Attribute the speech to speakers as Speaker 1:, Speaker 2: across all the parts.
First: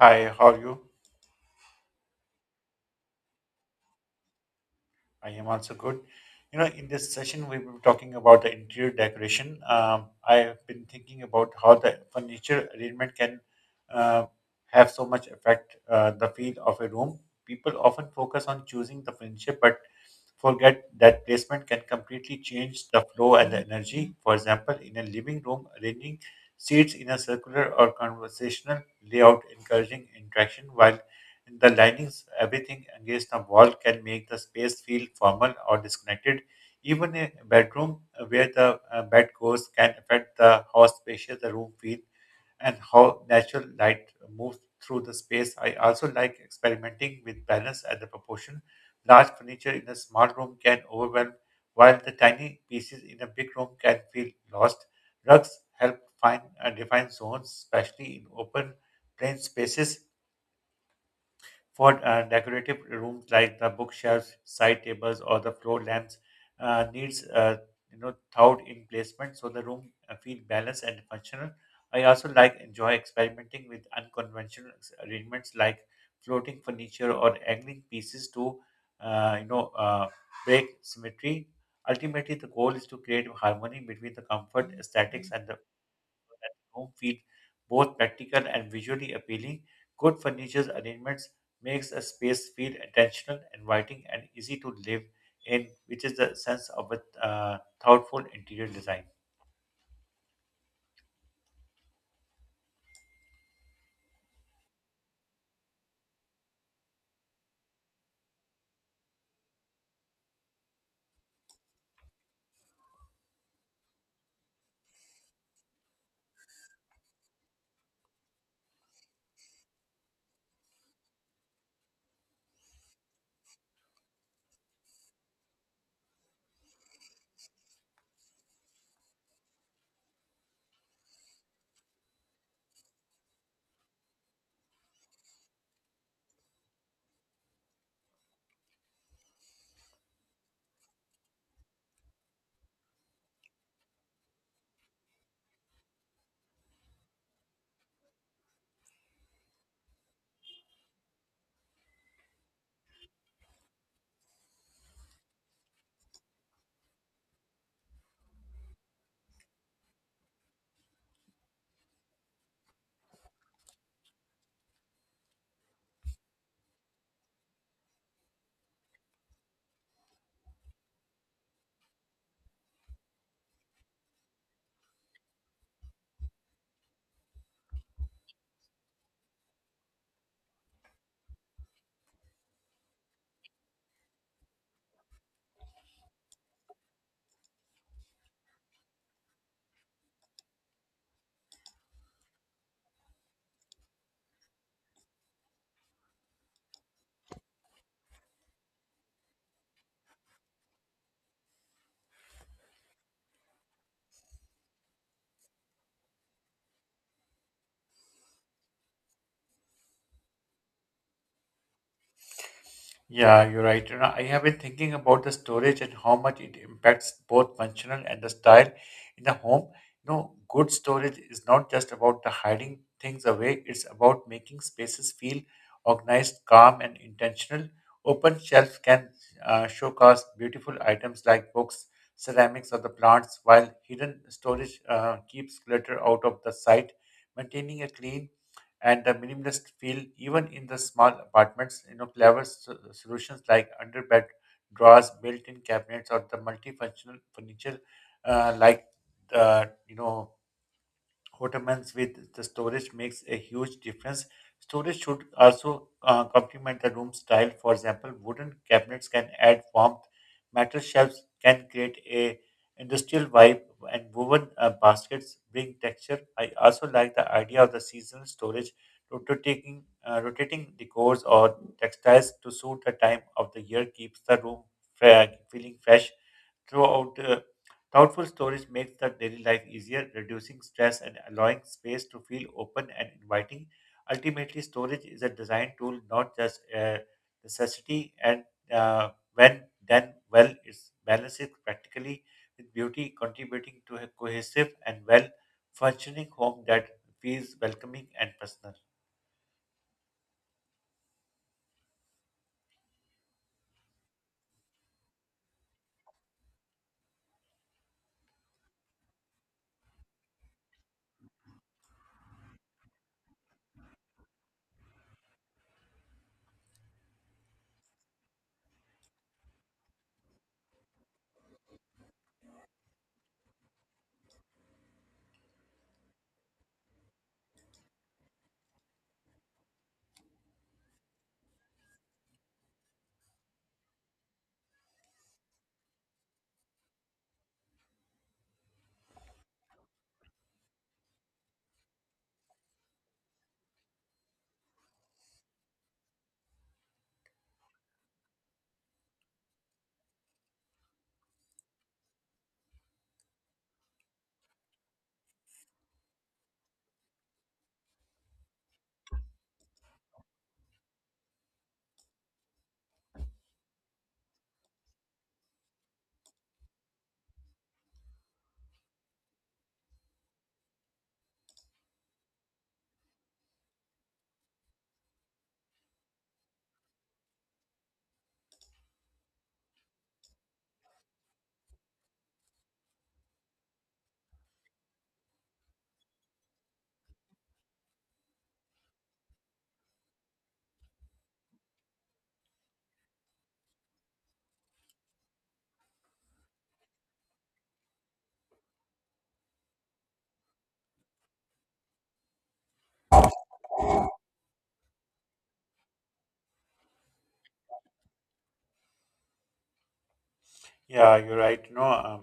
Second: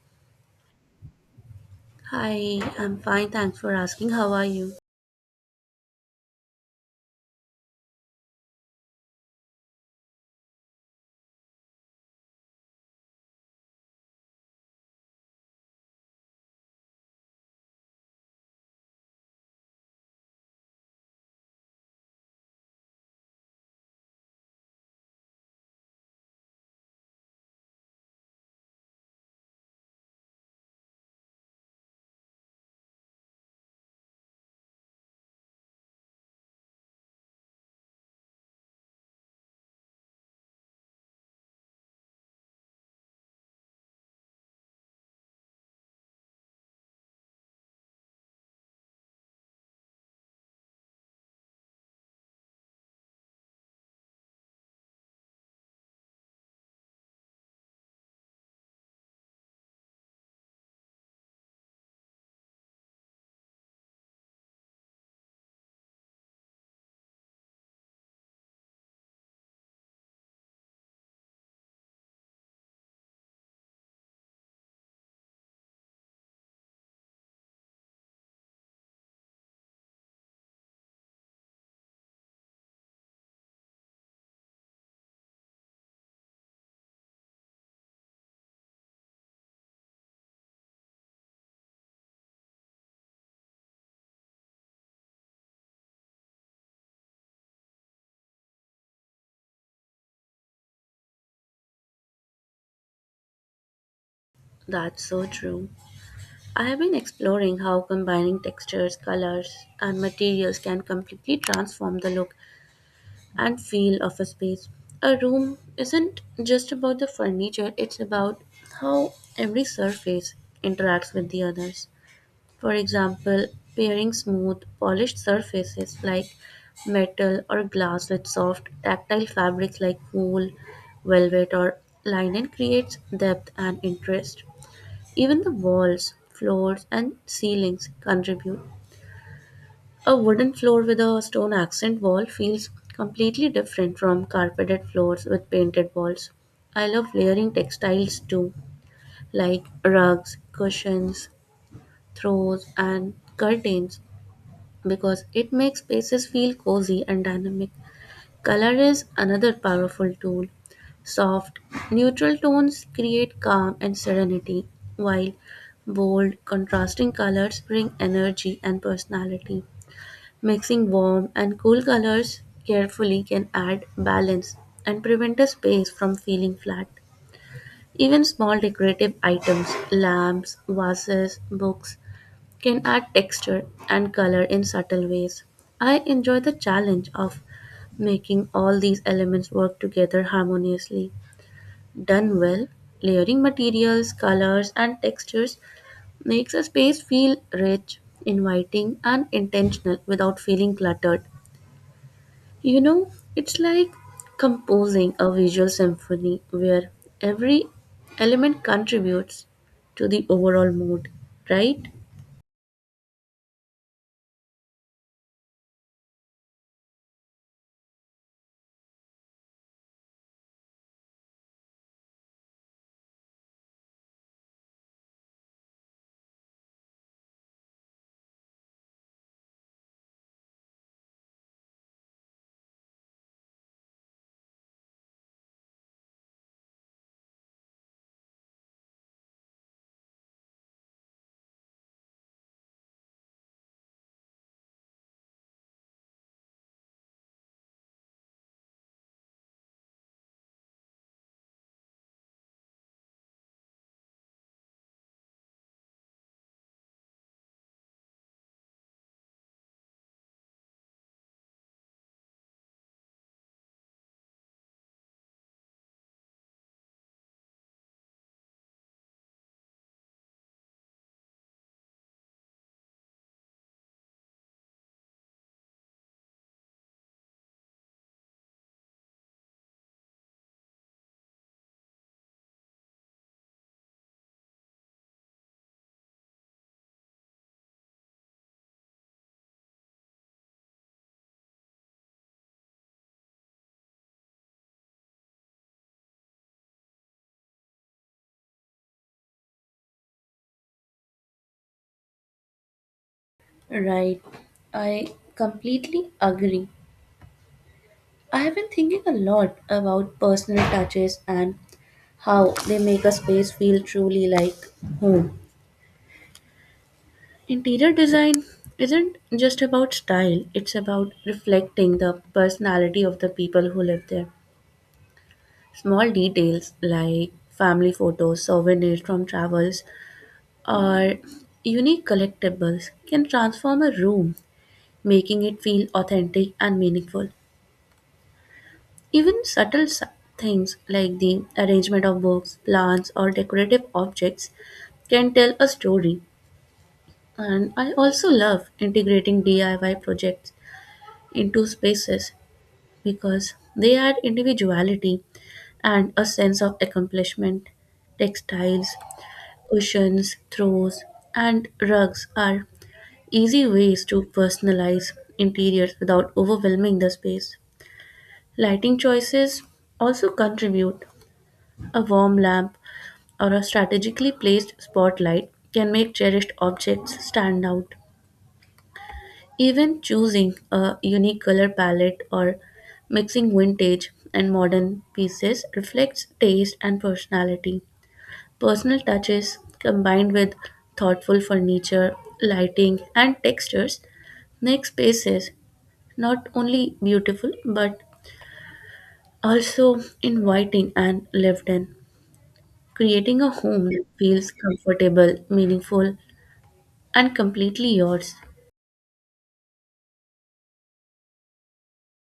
Speaker 1: Hi, how are you?
Speaker 2: Hi, I'm fine, thanks for asking. How are you?
Speaker 1: I am also good. You know, in this session, we will be talking about the interior decoration. I have been thinking about how the furniture arrangement can uh, have so much effect the feel of a room. People often focus on choosing the furniture, but forget that placement can completely change the flow and the energy. For example, in a living room, arranging seats in a circular or conversational layout, encouraging interaction, while in the linings, everything against a wall can make the space feel formal or disconnected. Even a bedroom where the bed goes can affect the how spacious the room feels and how natural light moves through the space. I also like experimenting with balance and the proportion. Large furniture in a small room can overwhelm, while the tiny pieces in a big room can feel lost. Rugs help find and define zones, especially in open plain spaces. For decorative rooms like the bookshelves, side tables, or the floor lamps, needs thought in placement so the room feel balanced and functional. I also like enjoy experimenting with unconventional arrangements like floating furniture or angling pieces to uh, you know uh, break symmetry. Ultimately, the goal is to create harmony between the comfort, aesthetics, and room feel both practical and visually appealing. Good furniture arrangements makes a space feel intentional, inviting, and easy to live in, which is the sense of a thoughtful interior design.
Speaker 2: That's so true. I have been exploring how combining textures, colors, and materials can completely transform the look and feel of a space. A room isn't just about the furniture, it's about how every surface interacts with the others. For example, pairing smooth, polished surfaces like metal or glass with soft, tactile fabrics like wool, velvet, or linen creates depth and interest. Even the walls, floors, and ceilings contribute. A wooden floor with a stone accent wall feels completely different from carpeted floors with painted walls. I love layering textiles too, like rugs, cushions, throws, and curtains because it makes spaces feel cozy and dynamic. Color is another powerful tool. Soft, neutral tones create calm and serenity, while bold, contrasting colors bring energy and personality. Mixing warm and cool colors carefully can add balance and prevent a space from feeling flat. Even small decorative items, lamps, vases, books, can add texture and color in subtle ways. I enjoy the challenge of making all these elements work together harmoniously. Done well, layering materials, colors, and textures makes a space feel rich, inviting, and intentional without feeling cluttered. You know, it's like composing a visual symphony where every element contributes to the overall mood, right?
Speaker 1: Yeah, you're right. You know, I have been thinking about the storage and how much it impacts both functional and the style in the home. You know, good storage is not just about the hiding things away, it's about making spaces feel organized, calm, and intentional. Open shelves can showcase beautiful items like books, ceramics, or the plants, while hidden storage keeps clutter out of the sight. Maintaining a clean and the minimalist feel even in the small apartments, you know, clever solutions like under bed drawers, built-in cabinets, or the multifunctional furniture like uh, you know Ottomans with the storage makes a huge difference. Storage should also complement the room style. For example, wooden cabinets can add warmth, metal shelves can create a industrial vibe, and woven baskets bring texture. I also like the idea of the seasonal storage, rotating decors or textiles to suit the time of the year keeps the room feeling fresh throughout. Thoughtful storage makes the daily life easier, reducing stress and allowing space to feel open and inviting. Ultimately, storage is a design tool, not just a necessity. And when done well, it balances practically with beauty, contributing to a cohesive and well functioning home that feels welcoming and personal.
Speaker 2: Right. I completely agree. I have been thinking a lot about personal touches and how they make a space feel truly like home. Interior design isn't just about style, it's about reflecting the personality of the people who live there. Small details like family photos, souvenirs from travels, or unique collectibles can transform a room, making it feel authentic and meaningful. Even things like the arrangement of books, plants, or decorative objects can tell a story. And I also love integrating DIY projects into spaces because they add individuality and a sense of accomplishment. Textiles, cushions, throws, and rugs are easy ways to personalize interiors without overwhelming the space. Lighting choices also contribute. A warm lamp or a strategically placed spotlight can make cherished objects stand out. Even choosing a unique color palette or mixing vintage and modern pieces reflects taste and personality. Personal touches combined with thoughtful furniture, lighting, and textures make spaces not only beautiful but also inviting and lived in, creating a home that feels comfortable, meaningful, and completely yours.
Speaker 1: Yeah, you're right. No,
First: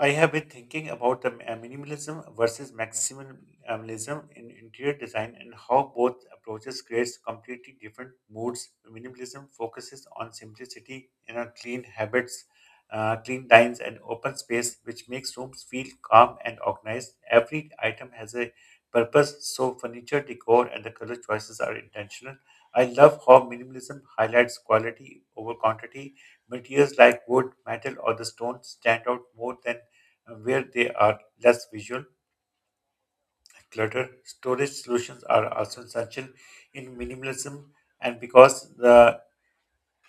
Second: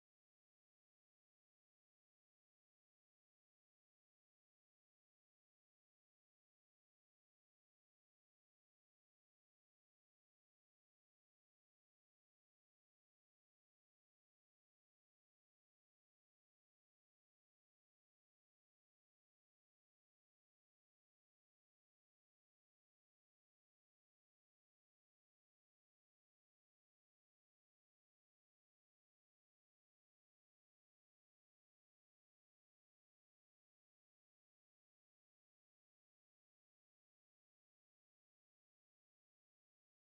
Speaker 1: I have been thinking about the minimalism versus maximalism in interior design and how both approaches creates completely different moods. Minimalism focuses on simplicity and on clean habits, clean lines, and open space, which makes rooms feel calm and organized. Every item has a purpose, so furniture, decor, and the color choices are intentional. I love how minimalism highlights quality over quantity materials like wood, metal, or the stone stand out more than where they are less visual clutter. Storage solutions are also essential in minimalism, and because the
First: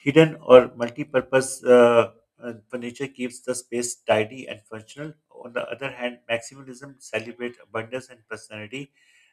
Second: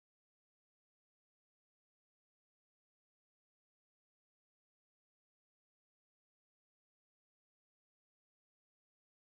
Speaker 1: hidden or multi-purpose furniture keeps the space tidy and functional. On the other hand, maximalism celebrates abundance and personality,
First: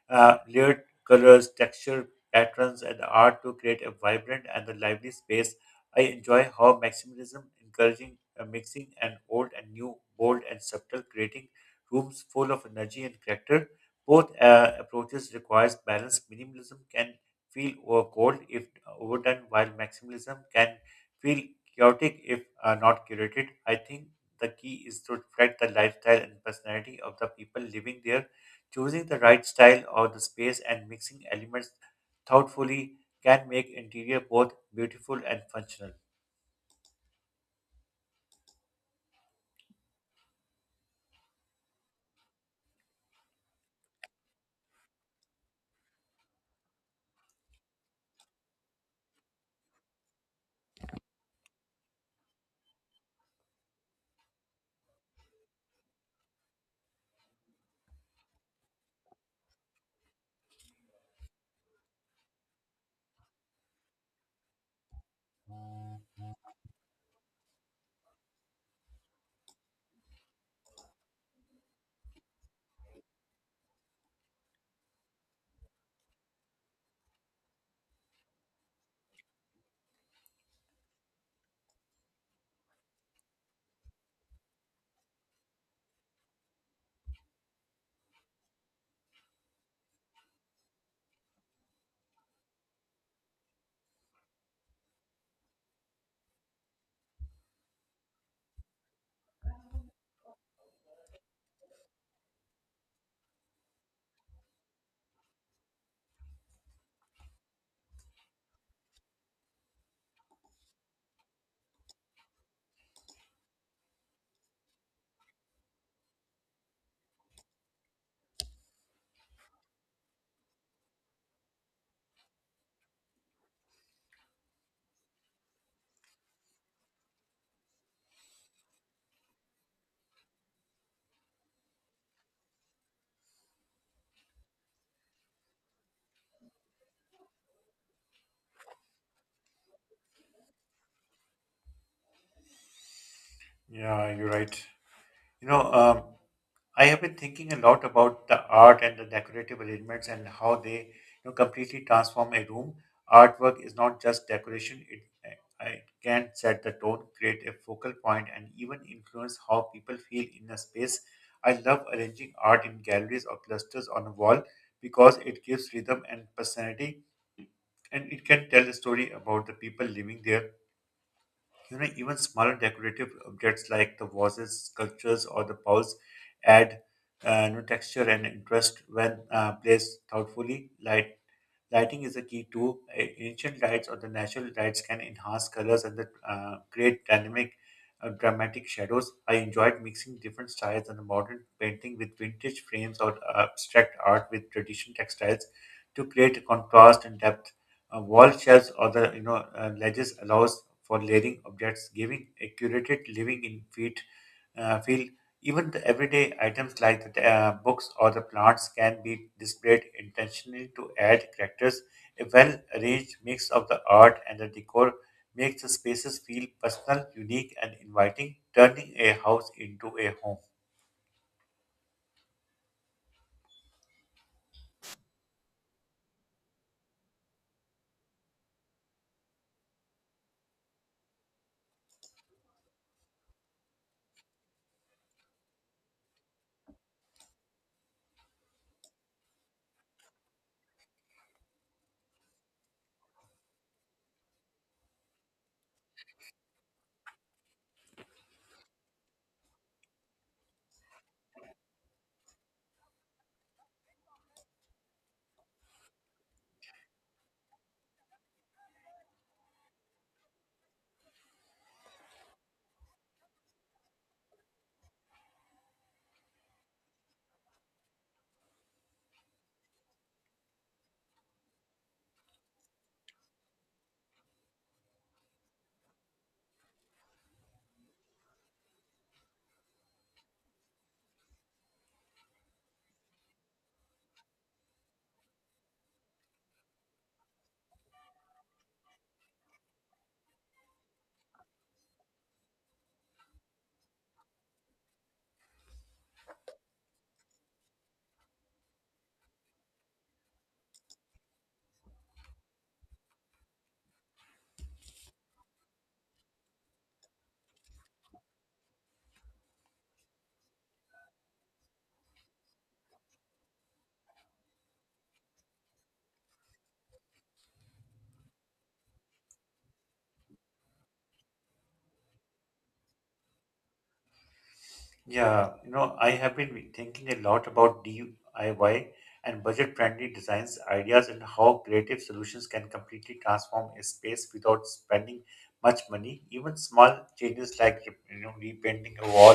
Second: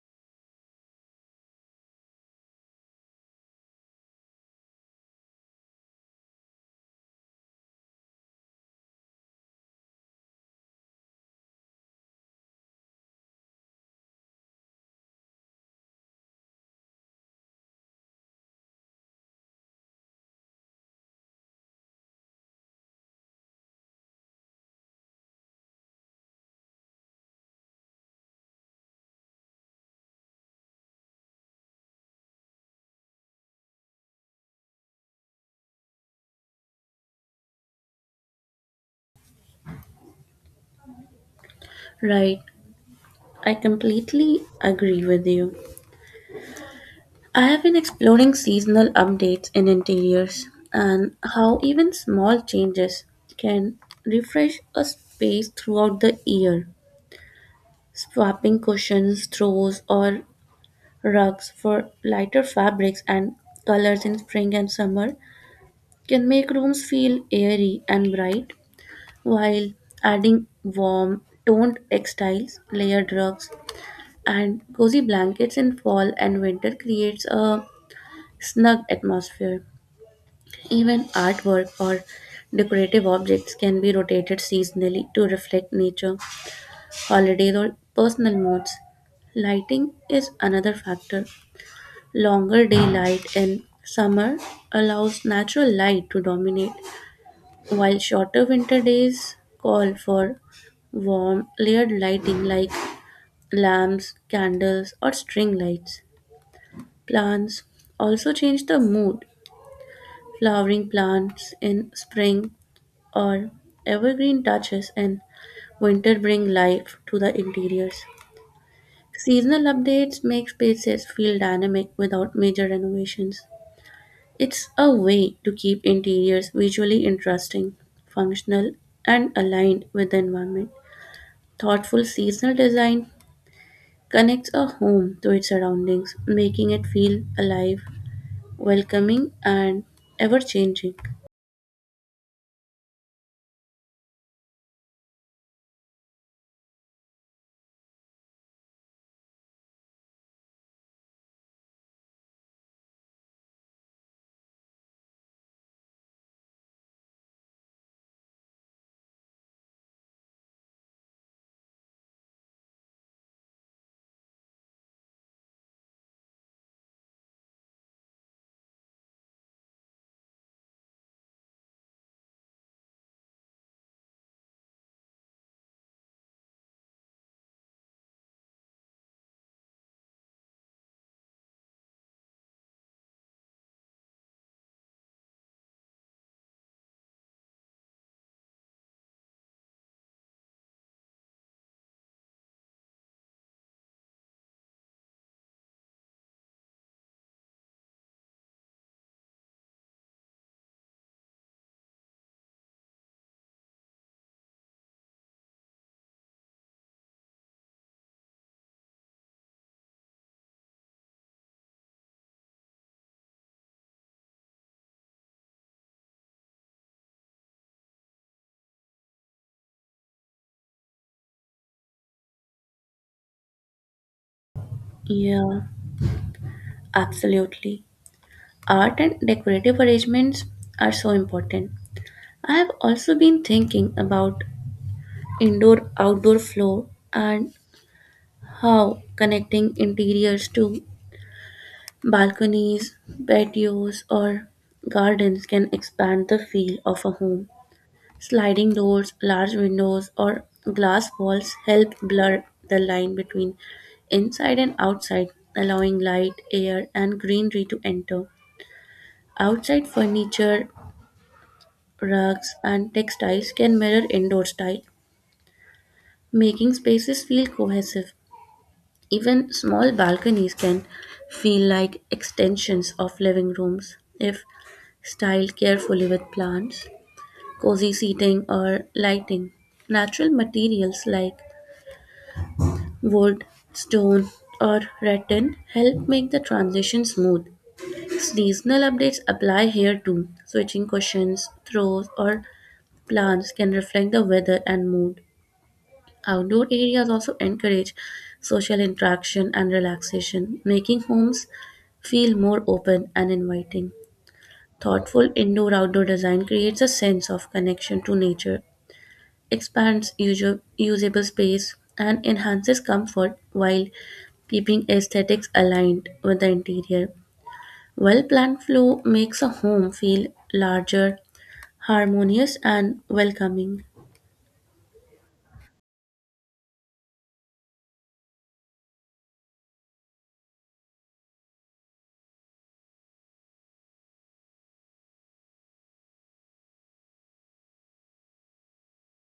Speaker 1: layered colors, texture, patterns, and art to create a vibrant and a lively space. I enjoy how maximalism encouraging a mixing and old and new, bold and subtle, creating rooms full of energy and character. Both approaches requires balance. Minimalism can feel over cold if overdone, while maximalism can feel chaotic if not curated. I think the key is to reflect the lifestyle and personality of the people living there. Choosing the right style or the space and mixing elements thoughtfully can make interior both beautiful and functional.
Speaker 2: Right, I completely agree with you. I have been exploring seasonal updates in interiors and how even small changes can refresh a space throughout the year. Swapping cushions, throws, or rugs for lighter fabrics and colors in spring and summer can make rooms feel airy and bright, while adding warm, toned textiles, layered rugs, and cozy blankets in fall and winter creates a snug atmosphere. Even artwork or decorative objects can be rotated seasonally to reflect nature, holidays, or personal moods. Lighting is another factor. Longer daylight in summer allows natural light to dominate, while shorter winter days call for warm, layered lighting like lamps, candles, or string lights. Plants also change the mood. Flowering plants in spring or evergreen touches in winter bring life to the interiors. Seasonal updates make spaces feel dynamic without major renovations. It's a way to keep interiors visually interesting, functional, and aligned with the environment. Thoughtful seasonal design connects a home to its surroundings, making it feel alive, welcoming, and ever changing.
Speaker 1: Yeah, you're right. You know, I have been thinking a lot about the art and the decorative arrangements and how they, you know, completely transform a room. Artwork is not just decoration, it can set the tone, create a focal point, and even influence how people feel in a space. I love arranging art in galleries or clusters on a wall because it gives rhythm and personality, and it can tell a story about the people living there. You know, even smaller decorative objects like the vases, sculptures, or the bowls add new texture and interest when placed thoughtfully. Light. Lighting is a key too. Ancient lights or the natural lights can enhance colors and the, create dynamic, dramatic shadows. I enjoyed mixing different styles and modern painting with vintage frames or abstract art with traditional textiles to create a contrast and depth. Wall shelves or the, you know, ledges allows for layering objects, giving a curated living in feet feel even the everyday items like the books or the plants can be displayed intentionally to add characters. A well arranged mix of the art and the decor makes the spaces feel personal, unique, and inviting, turning a house into a home.
Speaker 2: Yeah, absolutely. Art and decorative arrangements are so important. I have also been thinking about indoor outdoor flow and how connecting interiors to balconies, patios, or gardens can expand the feel of a home. Sliding doors, large windows, or glass walls help blur the line between inside and outside, allowing light, air, and greenery to enter. Outside furniture, rugs, and textiles can mirror indoor style, making spaces feel cohesive. Even small balconies can feel like extensions of living rooms if styled carefully with plants, cozy seating, or lighting. Natural materials like wood, stone, or rattan help make the transition smooth. Seasonal updates apply here too. Switching cushions, throws, or plants can reflect the weather and mood. Outdoor areas also encourage social interaction and relaxation, making homes feel more open and inviting. Thoughtful indoor outdoor design creates a sense of connection to nature, expands usable space, and enhances comfort while keeping aesthetics aligned with the interior. Well planned flow makes a home feel larger, harmonious, and welcoming.
Speaker 1: Yeah, you know, I have been thinking a lot about DIY and budget-friendly designs ideas and how creative solutions can completely transform a space without spending much money. Even small changes like, you know, repainting a wall,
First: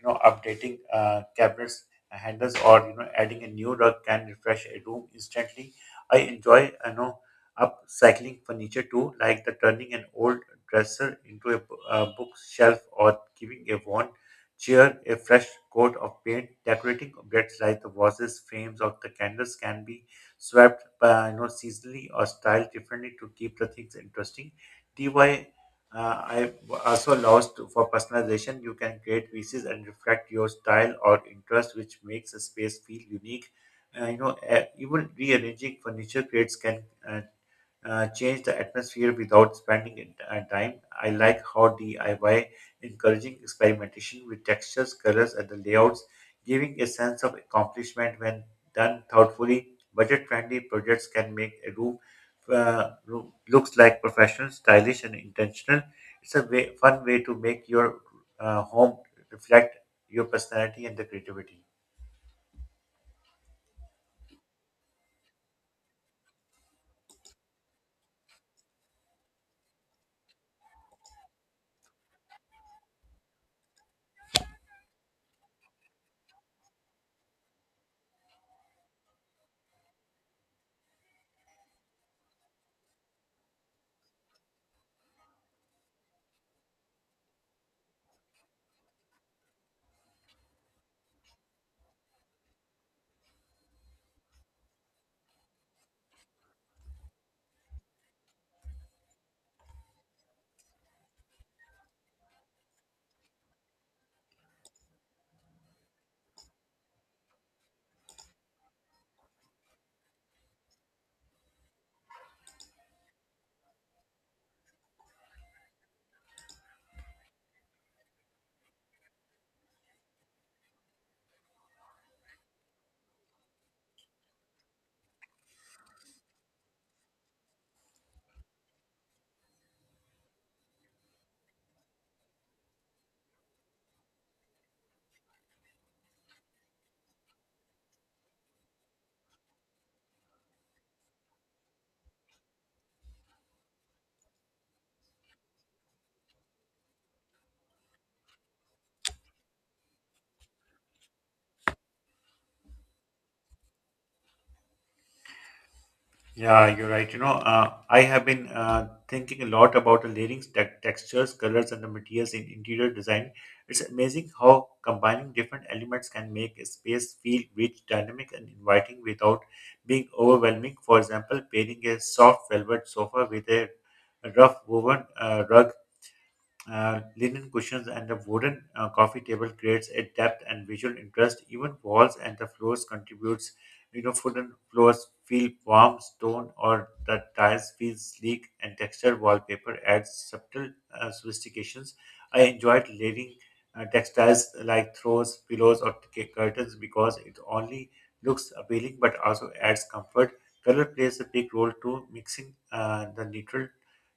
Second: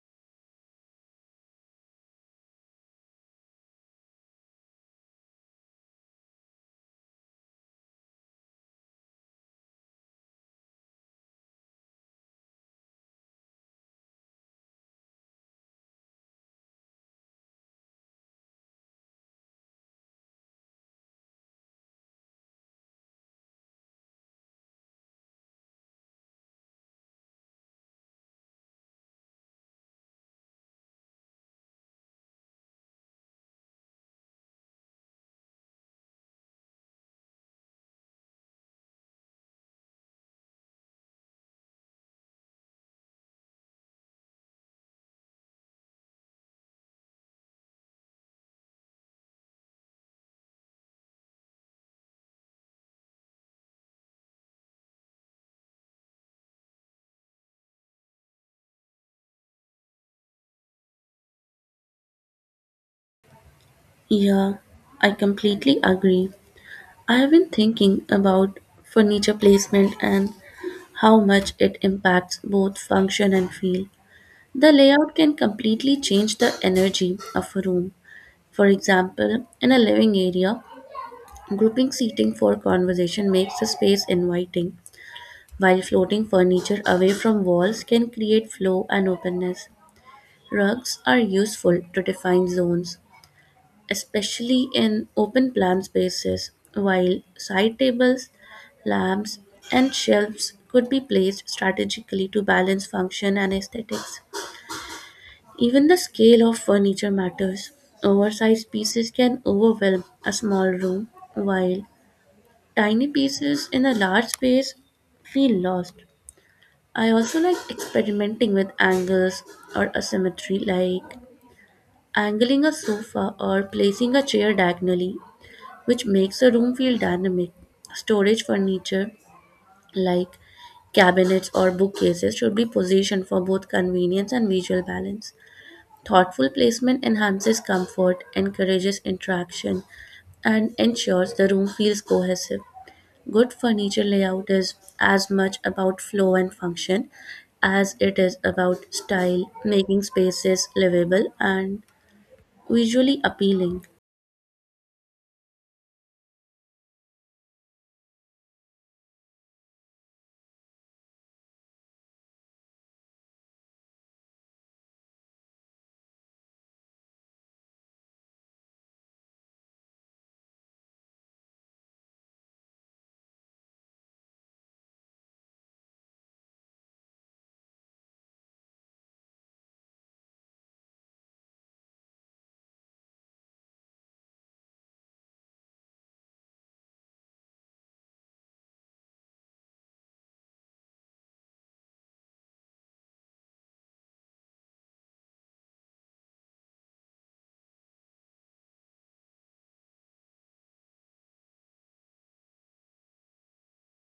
Speaker 1: you know, updating cabinets handles, or, you know, adding a new rug can refresh a room instantly. I enjoy, you know, upcycling furniture too, like the turning an old dresser into a bookshelf, or giving a wand cheer a fresh coat of paint. Decorating objects like the vases, frames, or the candles can be swept by, you know, seasonally or styled differently to keep the things interesting. DIY I also allows to, for personalization. You can create pieces and reflect your style or interest, which makes a space feel unique. Even rearranging furniture creates can change the atmosphere without spending time. I like how DIY encouraging experimentation with textures, colors, and the layouts, giving a sense of accomplishment when done thoughtfully. Budget-friendly projects can make a room looks like professional, stylish, and intentional. It's a fun way to make your home reflect your personality and the creativity.
Speaker 2: Yeah, I completely agree. I have been thinking about furniture placement and how much it impacts both function and feel. The layout can completely change the energy of a room. For example, in a living area, grouping seating for conversation makes the space inviting, while floating furniture away from walls can create flow and openness. Rugs are useful to define zones, especially in open plan spaces, while side tables, lamps, and shelves could be placed strategically to balance function and aesthetics. Even the scale of furniture matters. Oversized pieces can overwhelm a small room, while tiny pieces in a large space feel lost. I also like experimenting with angles or asymmetry, like angling a sofa or placing a chair diagonally, which makes a room feel dynamic. Storage furniture, like cabinets or bookcases, should be positioned for both convenience and visual balance. Thoughtful placement enhances comfort, encourages interaction, and ensures the room feels cohesive. Good furniture layout is as much about flow and function as it is about style, making spaces livable and visually appealing.
Speaker 1: Yeah, you're right. You know, I have been thinking a lot about the layering textures, colors, and the materials in interior design. It's amazing how combining different elements can make a space feel rich, dynamic, and inviting without being overwhelming. For example, pairing a soft velvet sofa with a rough woven rug, linen cushions, and a wooden coffee table creates a depth and visual interest. Even walls and the floors contributes. You know, wooden floors feel warm, stone or the tiles feel sleek, and textured wallpaper adds subtle sophistications. I enjoyed layering textiles like throws, pillows, or curtains because it only looks appealing but also adds comfort. Color plays a big role too, mixing the neutral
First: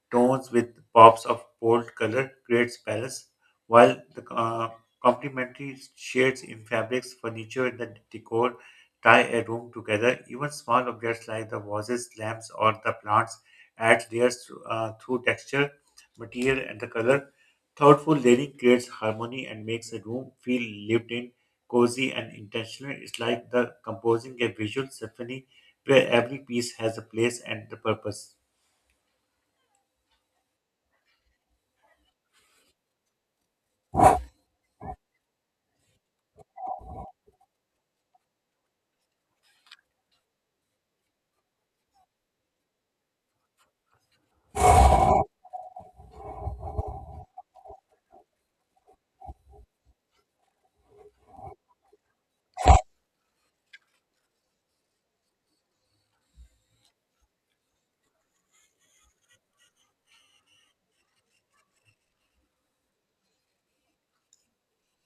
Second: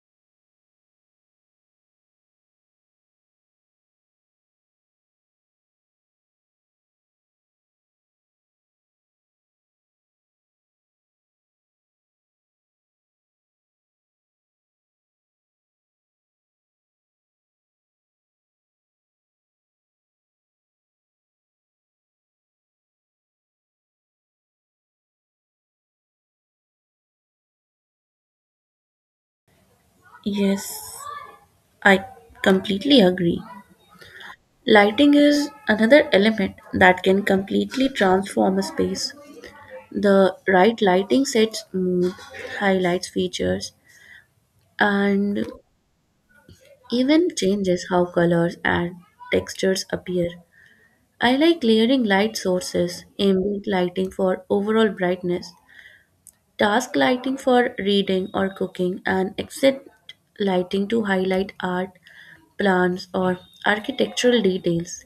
Speaker 1: tones with pops of bold color creates balance, while the complementary shades in fabrics, furniture, and the decor tie a room together. Even small objects like the vases, lamps, or the plants add layers through texture, material, and the color. Thoughtful layering creates harmony and makes a room feel lived in, cozy, and intentional. It's like the composing a visual symphony where every piece has a place and the purpose.
Speaker 2: Yes, I completely agree. Lighting is another element that can completely transform a space. The right lighting sets mood, highlights features, and even changes how colors and textures appear. I like layering light sources, ambient lighting for overall brightness, task lighting for reading or cooking, and exit lighting to highlight art, plants, or architectural details.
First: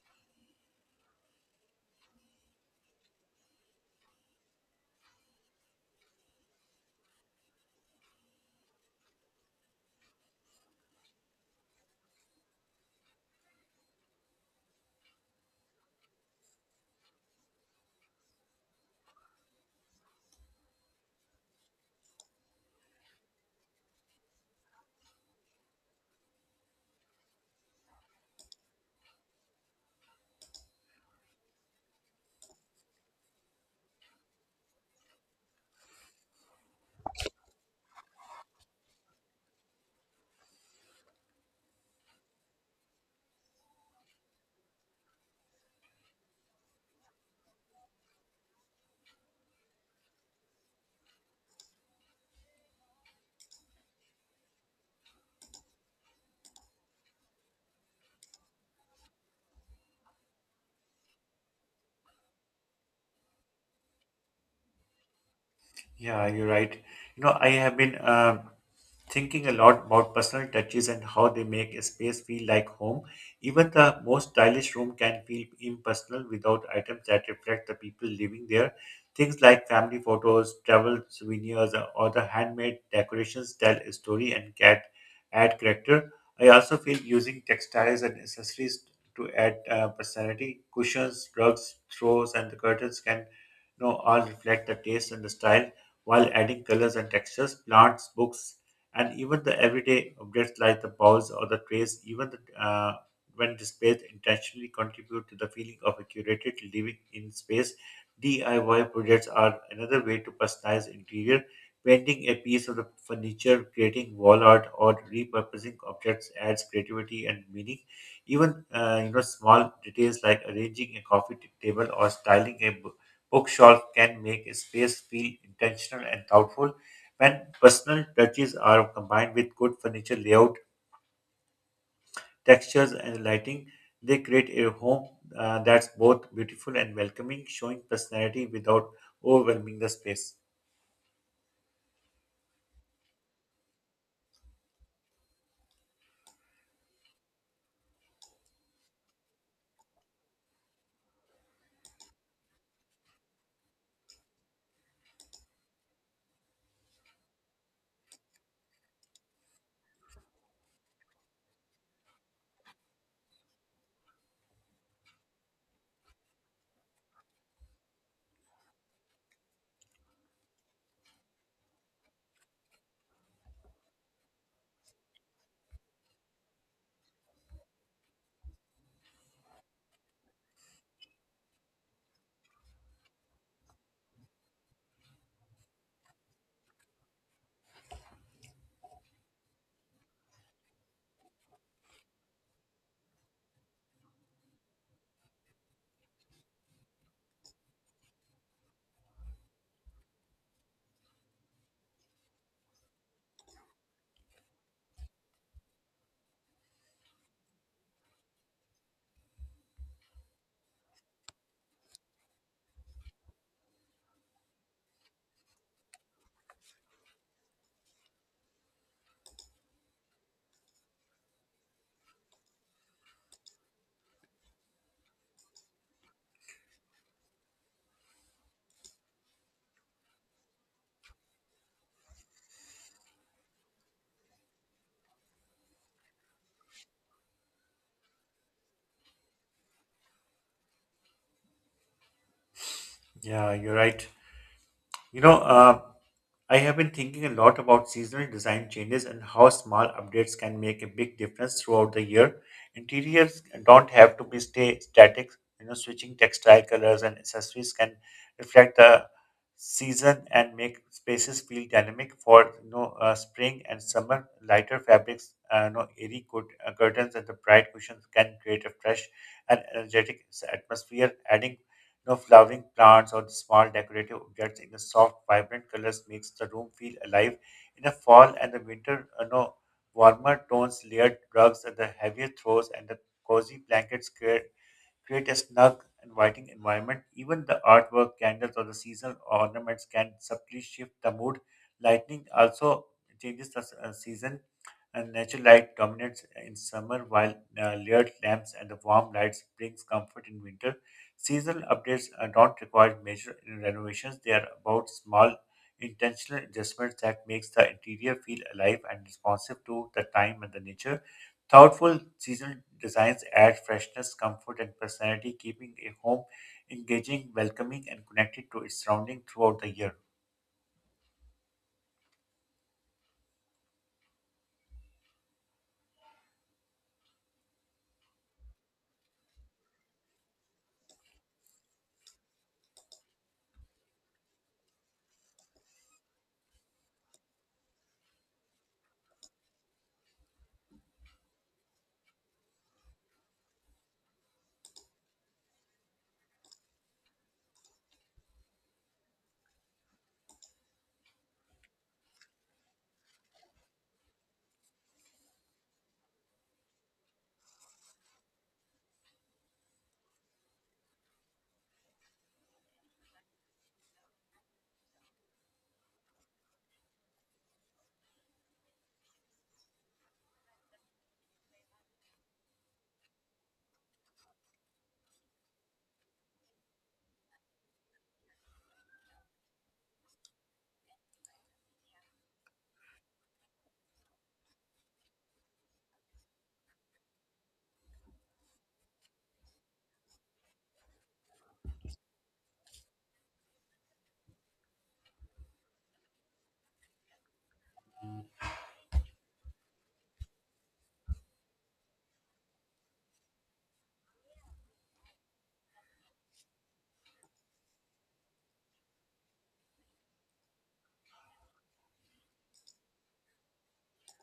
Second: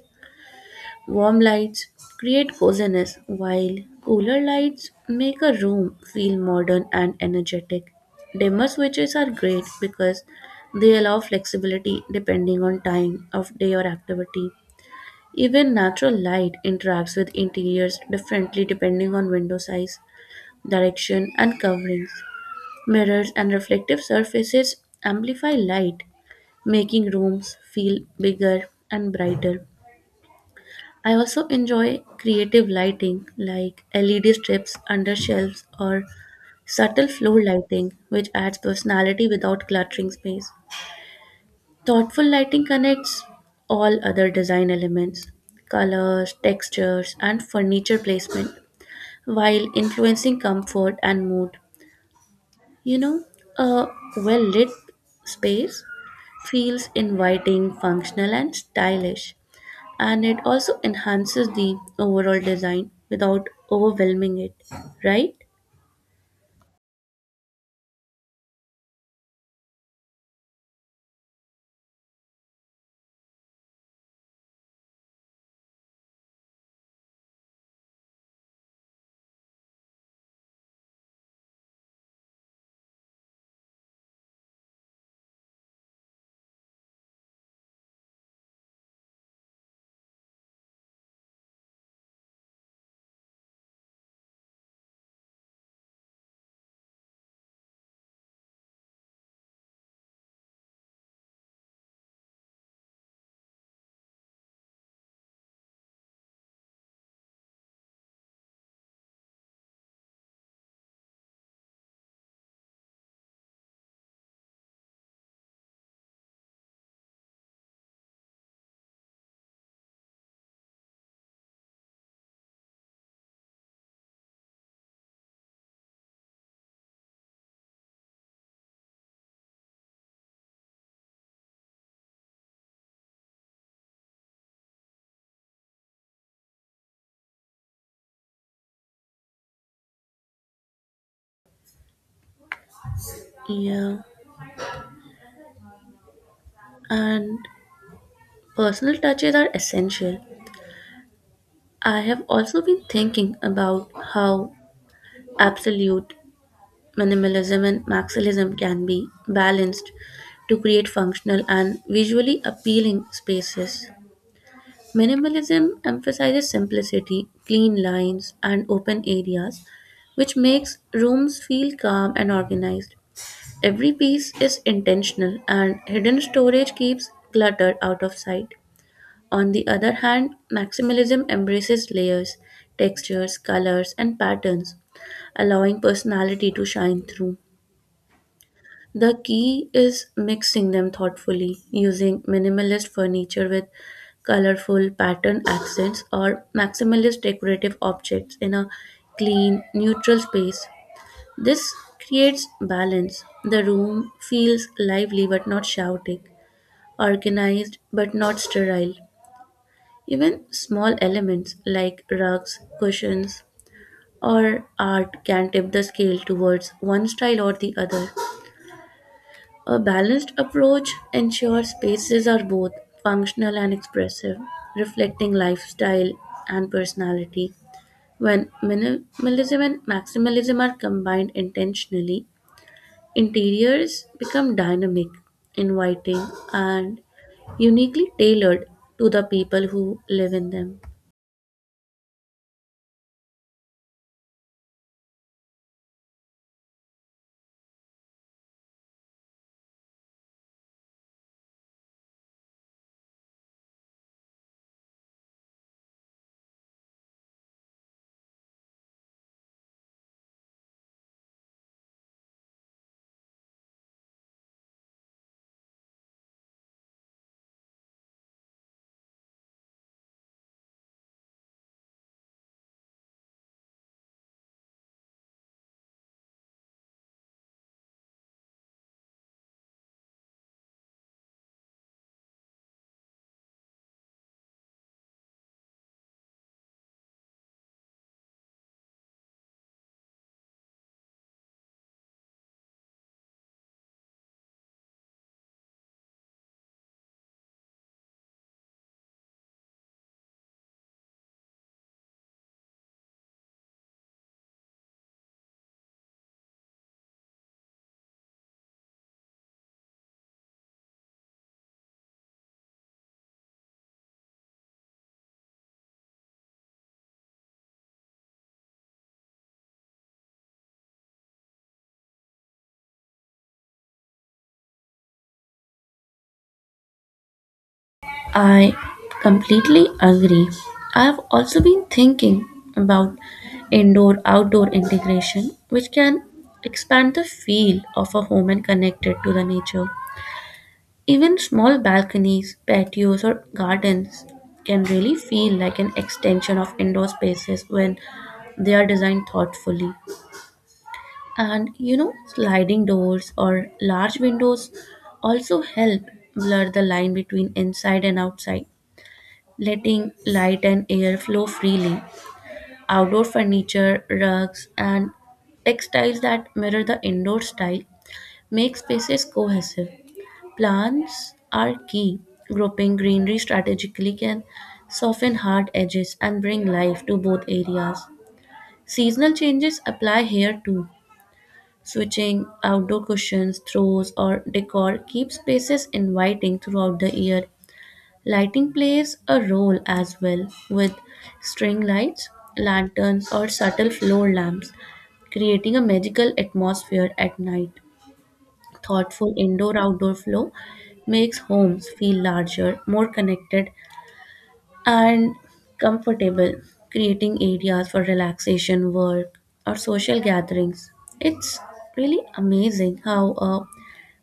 Speaker 2: Warm lights create coziness, while cooler lights make a room feel modern and energetic. Dimmer switches are great because they allow flexibility depending on time of day or activity. Even natural light interacts with interiors differently depending on window size, direction, and coverings. Mirrors and reflective surfaces amplify light, making rooms feel bigger and brighter. I also enjoy creative lighting like LED strips under shelves or subtle floor lighting, which adds personality without cluttering space. Thoughtful lighting connects all other design elements, colors, textures, and furniture placement, while influencing comfort and mood. You know, a well lit space feels inviting, functional, and stylish, and it also enhances the overall design without overwhelming it, right?
Speaker 1: Yeah, you're right. You know, I have been thinking a lot about personal touches and how they make a space feel like home. Even the most stylish room can feel impersonal without items that reflect the people living there. Things like family photos, travel souvenirs, or the handmade decorations tell a story and cat add character. I also feel using textiles and accessories to add personality. Cushions, rugs, throws, and the curtains can, you know, all reflect the taste and the style while adding colors and textures. Plants, books, and even the everyday objects like the balls or the trays, when displayed intentionally contribute to the feeling of a curated living in space. DIY projects are another way to personalize interior, painting a piece of the furniture, creating wall art, or repurposing objects adds creativity and meaning. Even, you know, small details like arranging a coffee table or styling a bookshelf can make a space feel intentional and thoughtful. When personal touches are combined with good furniture layout, textures, and lighting, they create a home that's both beautiful and welcoming, showing personality without overwhelming the space.
Speaker 2: Yeah, and personal touches are essential. I have also been thinking about how absolute minimalism and maximalism can be balanced to create functional and visually appealing spaces. Minimalism emphasizes simplicity, clean lines, and open areas, which makes rooms feel calm and organized. Every piece is intentional, and hidden storage keeps clutter out of sight. On the other hand, maximalism embraces layers, textures, colors, and patterns, allowing personality to shine through. The key is mixing them thoughtfully, using minimalist furniture with colorful pattern accents or maximalist decorative objects in a clean, neutral space. This creates balance. The room feels lively but not chaotic, organized but not sterile. Even small elements like rugs, cushions, or art can tip the scale towards one style or the other. A balanced approach ensures spaces are both functional and expressive, reflecting lifestyle and personality. When minimalism and maximalism are combined intentionally, interiors become dynamic, inviting, and uniquely tailored to the people who live in them.
Speaker 1: Yeah, you're right. You know, uh, I have been thinking a lot about seasonal design changes and how small updates can make a big difference throughout the year. Interiors don't have to be stay static. You know, switching textile colors and accessories can reflect the season and make spaces feel dynamic. For spring and summer, lighter fabrics, airy curtains, and the bright cushions can create a fresh and energetic atmosphere. Adding know, flowering plants or the small decorative objects in the soft, vibrant colors makes the room feel alive. In the fall and the winter, you know, warmer tones, layered rugs, and the heavier throws and the cozy blankets create a snug, inviting environment. Even the artwork, candles, or the seasonal ornaments can subtly shift the mood. Lightning also changes the season and natural light dominates in summer while layered lamps and the warm lights brings comfort in winter. Seasonal updates don't require major renovations. They are about small intentional adjustments that makes the interior feel alive and responsive to the time and the nature. Thoughtful seasonal designs add freshness, comfort, and personality, keeping a home engaging, welcoming, and connected to its surrounding throughout the year.
Speaker 2: I completely agree. I've also been thinking about indoor outdoor integration, which can expand the feel of a home and connect it to the nature. Even small balconies, patios, or gardens can really feel like an extension of indoor spaces when they are designed thoughtfully. And you know, sliding doors or large windows also help blur the line between inside and outside, letting light and air flow freely. Outdoor furniture, rugs, and textiles that mirror the indoor style make spaces cohesive. Plants are key. Grouping greenery strategically can soften hard edges and bring life to both areas. Seasonal changes apply here too. Switching outdoor cushions, throws, or decor keeps spaces inviting throughout the year. Lighting plays a role as well, with string lights, lanterns, or subtle floor lamps, creating a magical atmosphere at night. Thoughtful indoor outdoor flow makes homes feel larger, more connected, and comfortable, creating areas for relaxation, work, or social gatherings. It's really amazing how a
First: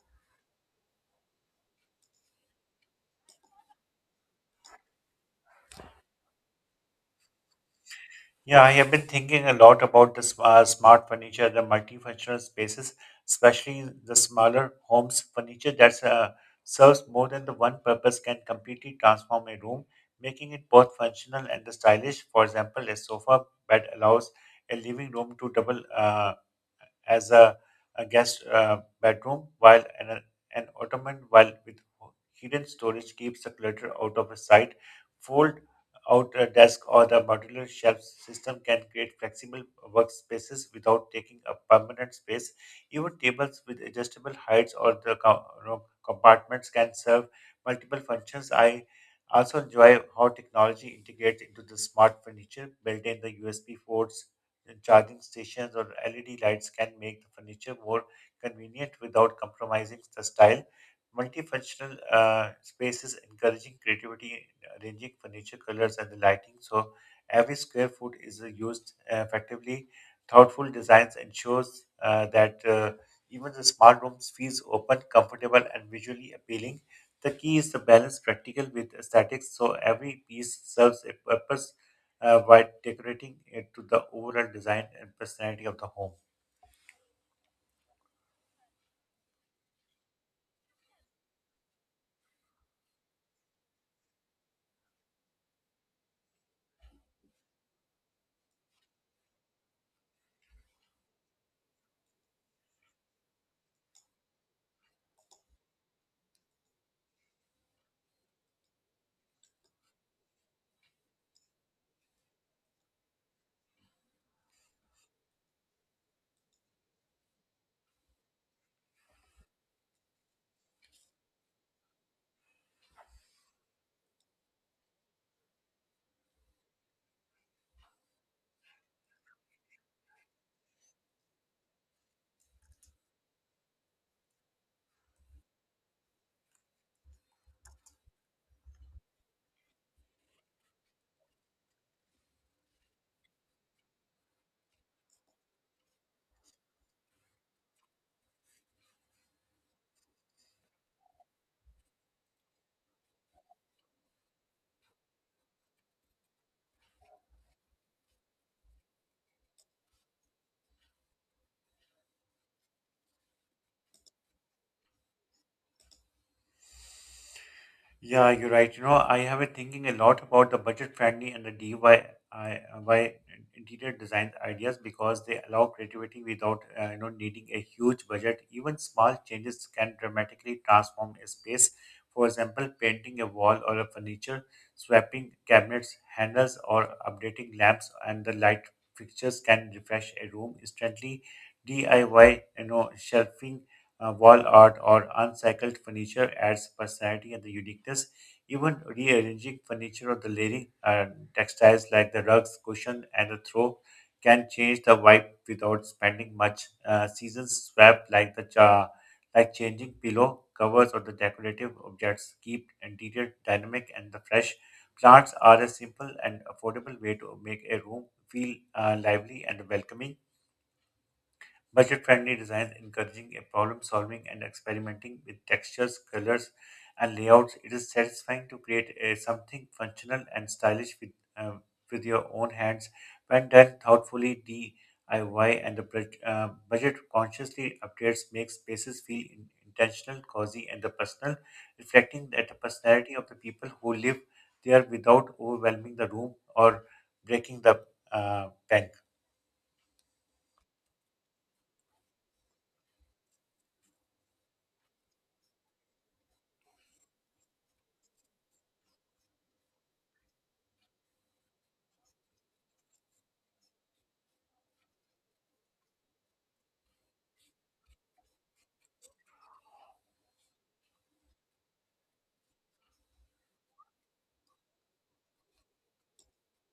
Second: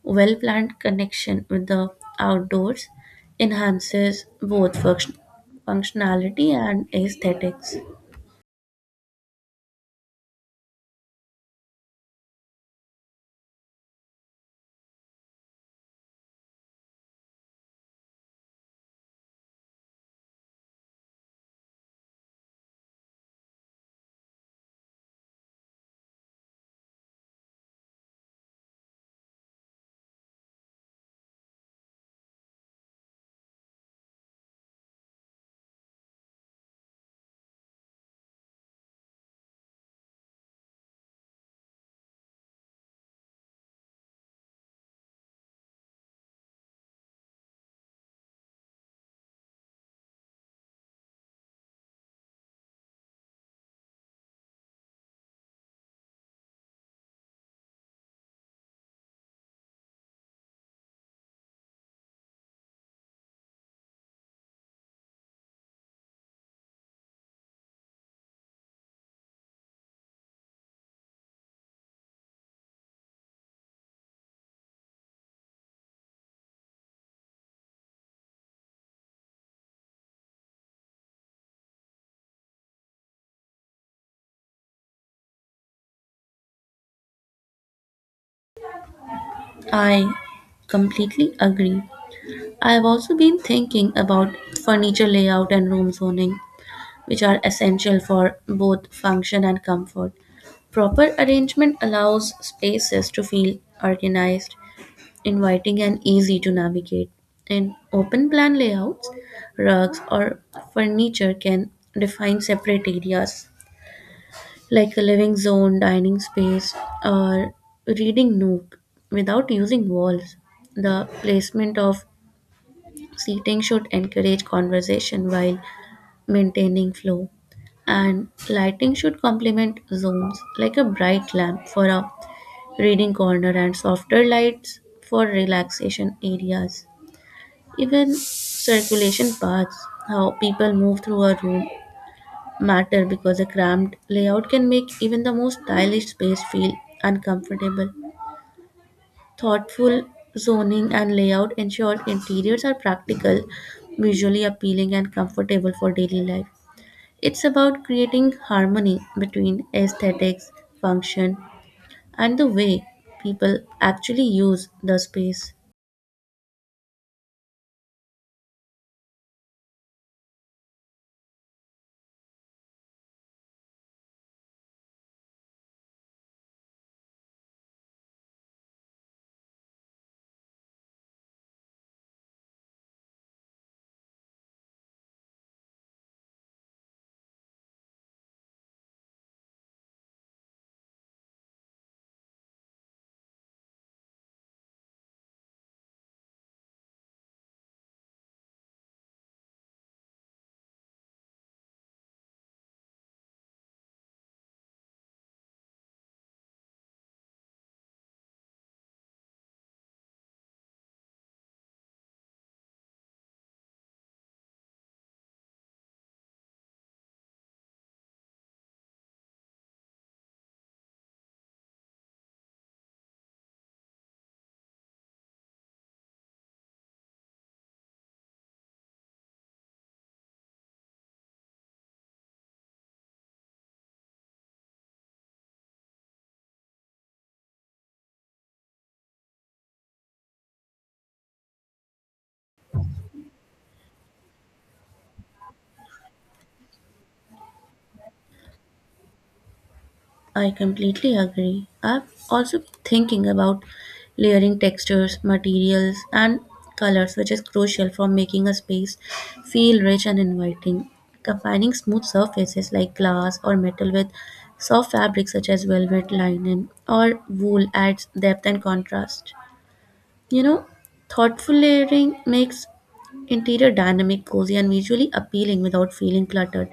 Speaker 2: well planned connection with the outdoors enhances both functionality and aesthetics.
Speaker 1: Yeah, I have been thinking a lot about the smart furniture, the multifunctional spaces, especially the smaller homes furniture that serves more than the one purpose can completely transform a room, making it both functional and stylish. For example, a sofa bed allows a living room to double as a guest bedroom, while an ottoman while with hidden storage keeps the clutter out of sight. Fold out a desk or the modular shelf system can create flexible workspaces without taking up permanent space. Even tables with adjustable heights or the compartments can serve multiple functions. I also enjoy how technology integrates into the smart furniture built in the USB ports and charging stations or LED lights can make the furniture more convenient without compromising the style. Multifunctional spaces encouraging creativity in arranging furniture colors and the lighting so every square foot is used effectively. Thoughtful designs ensures that even the small rooms feels open, comfortable, and visually appealing. The key is to balance practical with aesthetics so every piece serves a purpose while decorating it to the overall design and personality of the home.
Speaker 2: I completely agree. I have also been thinking about furniture layout and room zoning, which are essential for both function and comfort. Proper arrangement allows spaces to feel organized, inviting, and easy to navigate. In open plan layouts, rugs or furniture can define separate areas like a living zone, dining space, or reading nook without using walls. The placement of seating should encourage conversation while maintaining flow, and lighting should complement zones like a bright lamp for a reading corner and softer lights for relaxation areas. Even circulation paths, how people move through a room, matter because a cramped layout can make even the most stylish space feel uncomfortable. Thoughtful zoning and layout ensure interiors are practical, visually appealing, and comfortable for daily life. It's about creating harmony between aesthetics, function, and the way people actually use the space.
Speaker 1: Yeah, you're right. You know, I have been thinking a lot about the budget-friendly and the DIY by interior design ideas because they allow creativity without, needing a huge budget. Even small changes can dramatically transform a space. For example, painting a wall or a furniture, swapping cabinets, handles, or updating lamps and the light fixtures can refresh a room instantly. DIY, you know, shelving wall art, or uncycled furniture adds personality and the uniqueness. Even rearranging furniture or the layering textiles like the rugs, cushion, and the throw can change the vibe without spending much. Seasons swap like changing pillow covers or the decorative objects keep interior dynamic and the fresh. Plants are a simple and affordable way to make a room feel lively and welcoming. Budget friendly designs encouraging a problem solving and experimenting with textures, colors, and layouts. It is satisfying to create something functional and stylish uh, with your own hands. When done thoughtfully, DIY and the budget consciously updates make spaces feel intentional, cozy, and the personal, reflecting that the personality of the people who live there without overwhelming the room or breaking the bank.
Speaker 2: I completely agree. I've also been thinking about layering textures, materials, and colors, which is crucial for making a space feel rich and inviting. Combining smooth surfaces like glass or metal with soft fabrics such as velvet, linen, or wool adds depth and contrast. You know, thoughtful layering makes interior dynamic, cozy, and visually appealing without feeling cluttered.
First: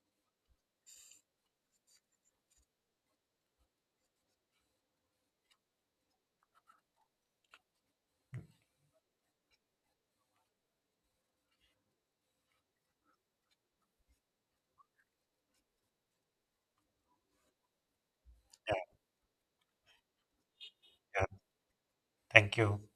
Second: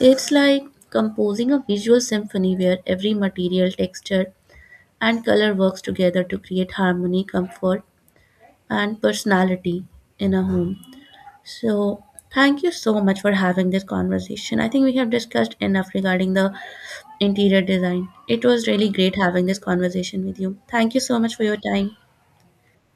Speaker 2: It's like composing a visual symphony where every material, texture, and color works together to create harmony, comfort, and personality in a home. So, thank you so much for having this conversation. I think we have discussed enough regarding the interior design. It was
Speaker 1: Yeah,
Speaker 2: really great having this conversation with you. Thank you so
Speaker 1: yeah.
Speaker 2: much for your time.
Speaker 1: Thank you.